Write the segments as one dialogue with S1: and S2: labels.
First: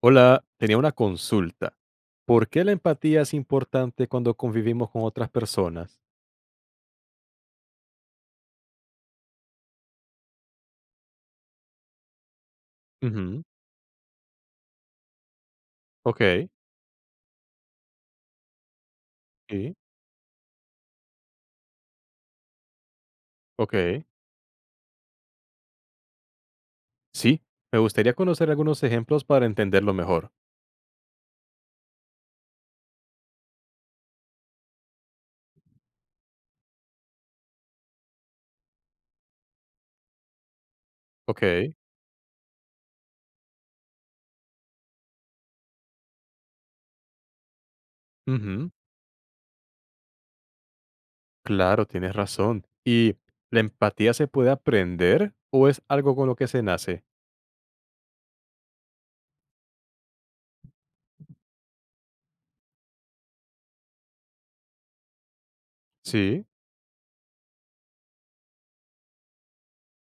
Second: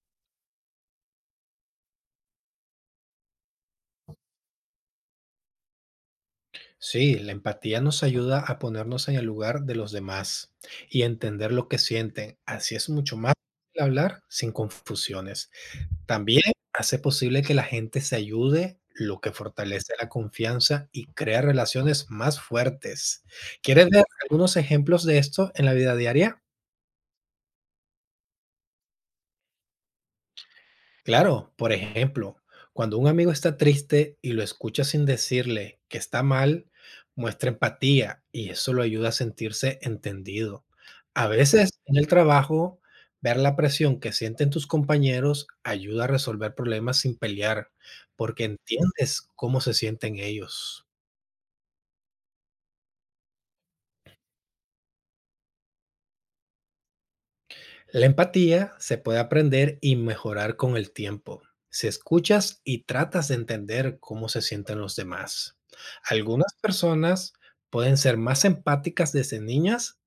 S1: Hola, tenía una consulta. ¿Por qué la empatía es importante cuando convivimos con otras personas?
S2: Sí, la empatía nos ayuda a ponernos en el lugar de los demás y entender lo que sienten. Así es mucho más
S1: Ujú.
S2: fácil hablar sin confusiones.
S1: Ok,
S2: También hace posible que la gente se ayude, lo que
S1: sí,
S2: fortalece la confianza y crea relaciones más fuertes. ¿Quieres
S1: ok.
S2: ver algunos ejemplos de esto en la vida diaria?
S1: Sí, me gustaría conocer algunos ejemplos para entenderlo mejor.
S2: Claro, por ejemplo, cuando un amigo está triste y lo escucha sin decirle que está mal, muestra empatía y eso lo ayuda a sentirse entendido. A
S1: Ok,
S2: veces en el trabajo, ver la presión que sienten tus compañeros ayuda a resolver problemas sin pelear, porque
S1: ujú,
S2: entiendes cómo se sienten ellos.
S1: claro, tienes razón. ¿Y la empatía se puede aprender o es algo con lo que se nace?
S2: La empatía se puede aprender y mejorar con el tiempo. Si escuchas y tratas de entender cómo se sienten los demás.
S1: Sí,
S2: Algunas personas pueden ser más empáticas desde niñas,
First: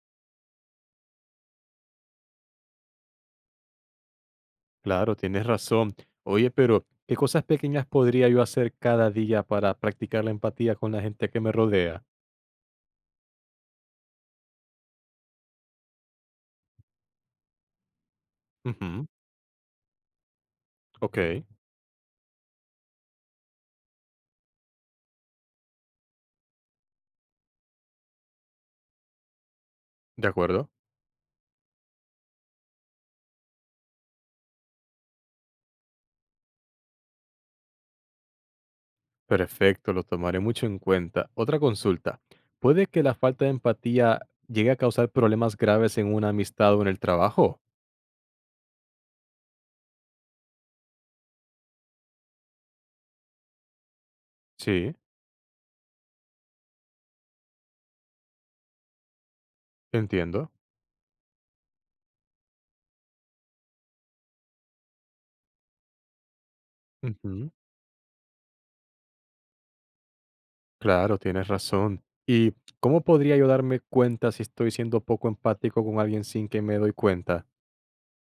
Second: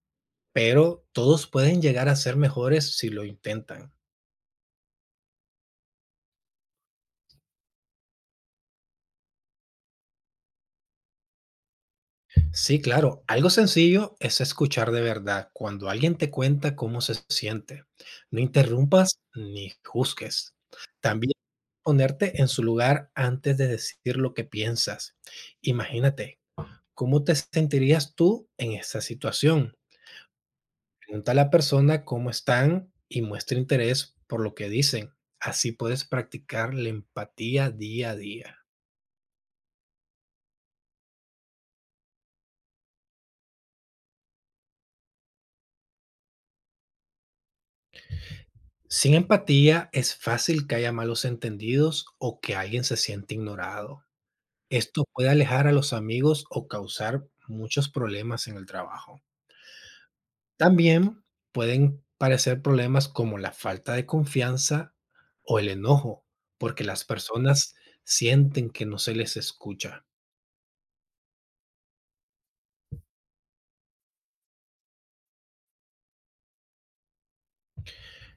S2: pero todos pueden llegar a ser mejores si lo intentan.
S1: claro, tienes razón. Oye, pero ¿qué cosas pequeñas podría yo hacer cada día para practicar la empatía con la gente que me rodea?
S2: Sí, claro, algo sencillo es escuchar de verdad cuando alguien te cuenta cómo se siente. No
S1: Ujú,
S2: interrumpas ni juzgues.
S1: ok,
S2: También ponerte en su lugar antes de decir lo que piensas. Imagínate, ¿cómo te sentirías tú en esa situación?
S1: de acuerdo.
S2: Pregunta a la persona cómo están y muestra interés por lo que dicen. Así puedes practicar la empatía día a día.
S1: Perfecto, lo tomaré mucho en cuenta. Otra consulta. ¿Puede que la falta de empatía llegue a causar problemas graves en una amistad o en el trabajo?
S2: Sin empatía es fácil que haya malos entendidos o que alguien se siente ignorado.
S1: Sí,
S2: Esto puede alejar a los amigos o causar muchos problemas en el trabajo.
S1: entiendo.
S2: También pueden parecer problemas como la falta de confianza o el enojo, porque las
S1: Ujú,
S2: personas sienten que no se les escucha.
S1: claro, tienes razón. ¿Y cómo podría yo darme cuenta si estoy siendo poco empático con alguien sin que me doy cuenta?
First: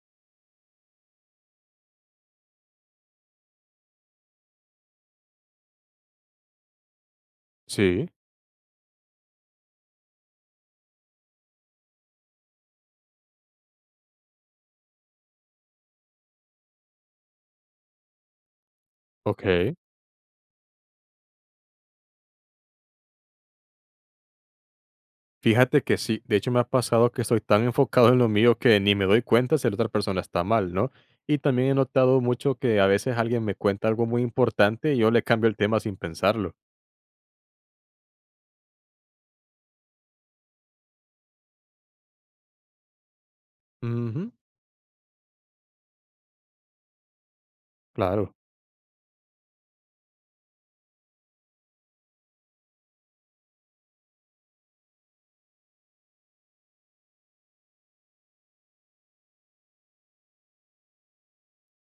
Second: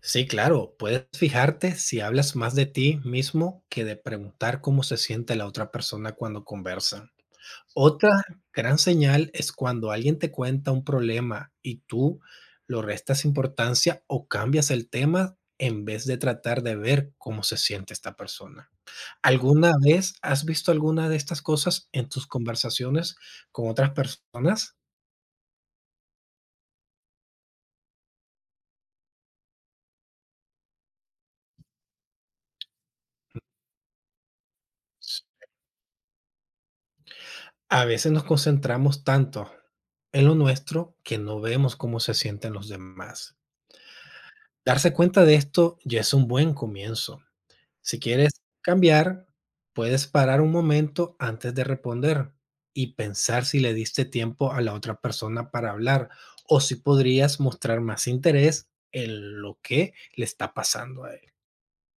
S2: Sí, claro, puedes fijarte si hablas más de ti mismo que de preguntar cómo se siente la otra persona cuando conversan.
S1: Sí,
S2: Otra gran señal es cuando alguien te cuenta un problema y tú lo restas importancia o cambias el tema en vez de tratar de ver cómo se siente esta persona. ¿Alguna
S1: ok.
S2: vez has visto alguna de estas cosas en tus conversaciones con otras personas?
S1: Fíjate que sí, de hecho me ha pasado que estoy tan enfocado en lo mío que ni me doy cuenta si la otra persona está mal, ¿no? Y también he notado mucho que a veces alguien me cuenta algo muy importante y yo le
S2: S
S1: cambio el tema sin pensarlo.
S2: A veces nos concentramos tanto en lo nuestro que no vemos cómo se sienten los demás.
S1: Ujú,
S2: Darse cuenta de esto ya es un buen comienzo. Si quieres
S1: claro,
S2: cambiar, puedes parar un momento antes de responder y pensar si le diste tiempo a la otra persona para hablar o si podrías mostrar más interés en lo que le está pasando a él.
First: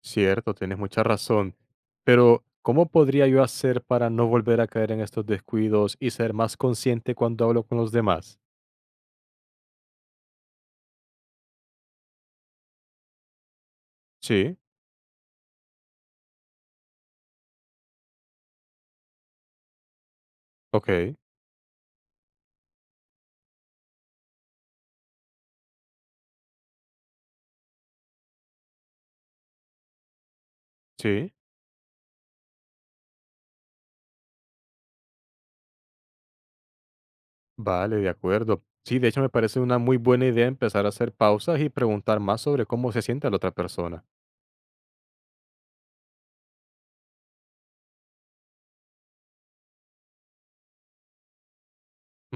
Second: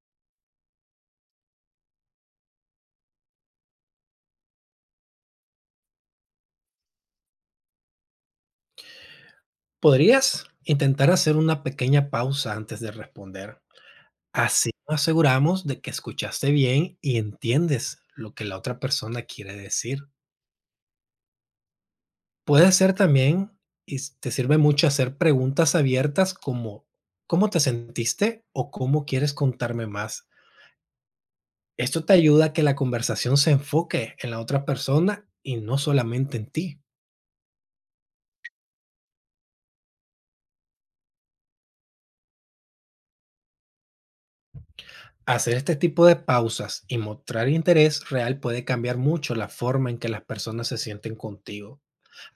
S1: cierto, tienes mucha razón. Pero, ¿cómo podría yo hacer para no volver a caer en estos descuidos y ser más consciente cuando hablo con los demás?
S2: Podrías intentar hacer una pequeña pausa antes de responder.
S1: Sí,
S2: Así nos aseguramos de que escuchaste bien y entiendes lo que la otra persona quiere decir.
S1: ok,
S2: Puede ser también, te sirve mucho hacer preguntas abiertas como ¿cómo te sentiste o cómo quieres contarme más?
S1: sí,
S2: Esto te ayuda a que la conversación se enfoque en la otra persona y no solamente en ti.
S1: vale, de acuerdo. Sí, de hecho me parece una muy buena idea empezar a hacer pausas y preguntar más sobre cómo se siente la otra persona.
S2: Hacer este tipo de pausas y mostrar interés real puede cambiar mucho la forma en que las personas se sienten contigo.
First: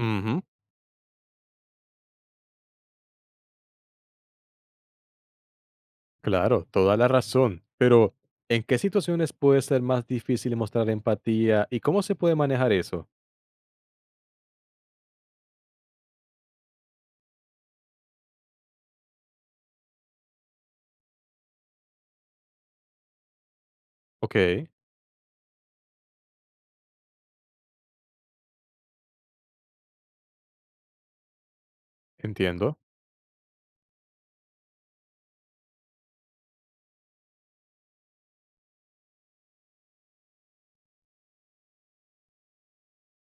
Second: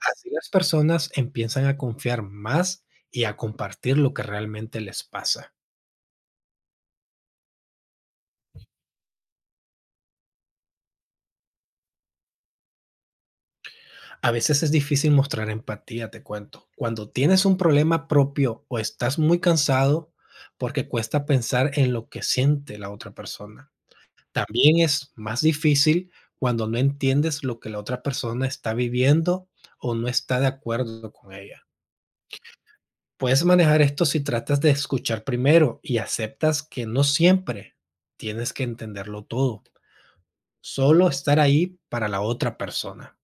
S2: Así las personas empiezan a confiar más y a compartir lo que realmente les pasa.
S1: claro, toda la razón. Pero, ¿en qué situaciones puede ser más difícil mostrar empatía y cómo se puede manejar eso?
S2: A veces es difícil mostrar empatía, te cuento. Cuando tienes un problema propio o estás muy cansado porque cuesta pensar en lo que siente la otra persona.
S1: Ok,
S2: También es más difícil cuando no entiendes lo que la otra persona está viviendo o no está de acuerdo con ella.
S1: entiendo,
S2: Puedes manejar esto si tratas de escuchar primero y aceptas que no siempre tienes que entenderlo todo, solo estar ahí para la otra persona.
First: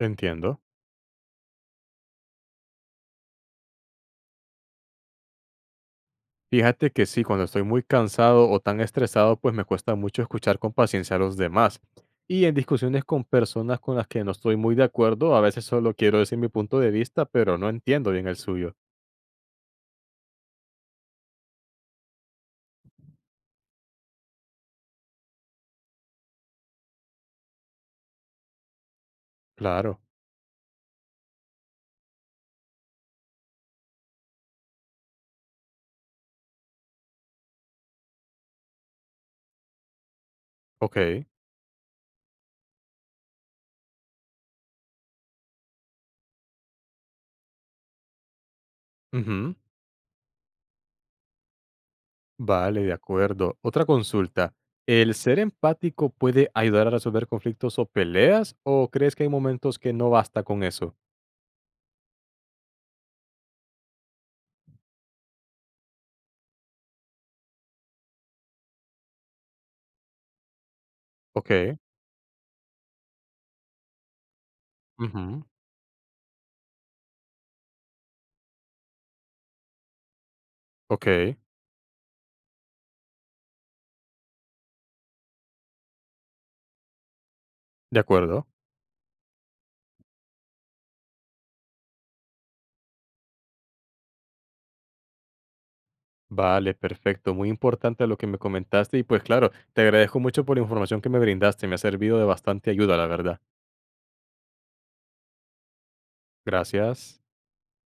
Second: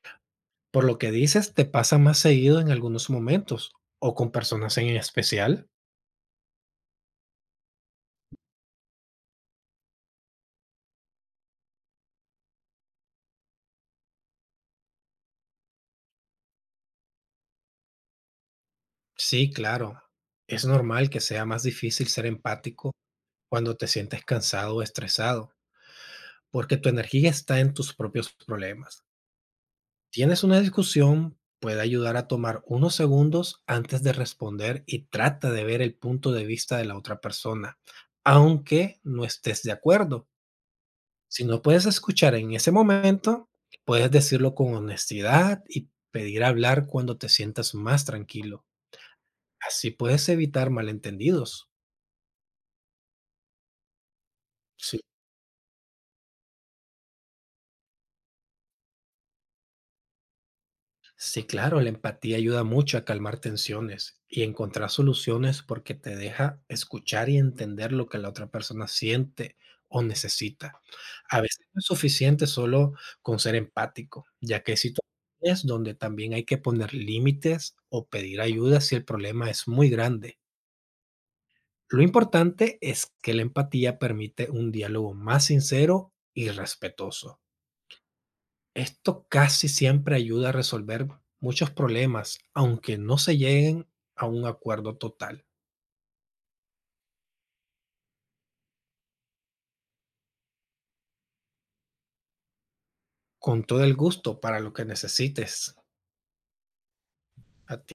S1: entiendo.
S2: Por lo que dices, te pasa más seguido en algunos momentos o con personas en especial.
S1: Fíjate que sí, cuando estoy muy cansado o tan estresado, pues me cuesta mucho escuchar con paciencia a los demás. Y en discusiones con personas con las que no estoy muy de acuerdo, a veces solo quiero decir mi punto de vista, pero no entiendo bien el suyo.
S2: Sí, claro. Es normal que sea más difícil ser empático cuando te sientes cansado o estresado, porque tu energía está en tus propios problemas.
S1: Claro,
S2: Tienes una discusión, puede ayudar a tomar unos segundos antes de responder y trata de ver el punto de vista de la otra persona, aunque no estés de acuerdo.
S1: ok,
S2: Si no puedes escuchar en ese momento, puedes decirlo con honestidad y pedir hablar cuando te sientas más tranquilo.
S1: ujú.
S2: Así puedes evitar malentendidos.
S1: Vale, de acuerdo. Otra consulta.
S2: Sí.
S1: ¿El ser empático puede ayudar a resolver conflictos o peleas? ¿O crees que hay momentos que no basta con eso?
S2: Sí, claro, la empatía ayuda mucho a calmar tensiones y encontrar soluciones porque te deja escuchar y entender lo que la otra persona siente o necesita. A veces
S1: Ok,
S2: no es suficiente solo con ser empático, ya que hay
S1: ujú,
S2: situaciones donde también hay que poner límites o pedir ayuda si el problema es muy grande.
S1: ok.
S2: Lo importante es que la empatía permite un diálogo más sincero y respetuoso.
S1: De acuerdo.
S2: Esto casi siempre ayuda a resolver muchos problemas, aunque no se lleguen a un acuerdo total.
S1: Vale, perfecto. Muy importante lo que me comentaste. Y pues claro, te agradezco mucho por la información que me brindaste. Me ha servido de bastante ayuda, la verdad.
S2: Con todo el gusto para lo que necesites.
S1: Gracias.
S2: A ti.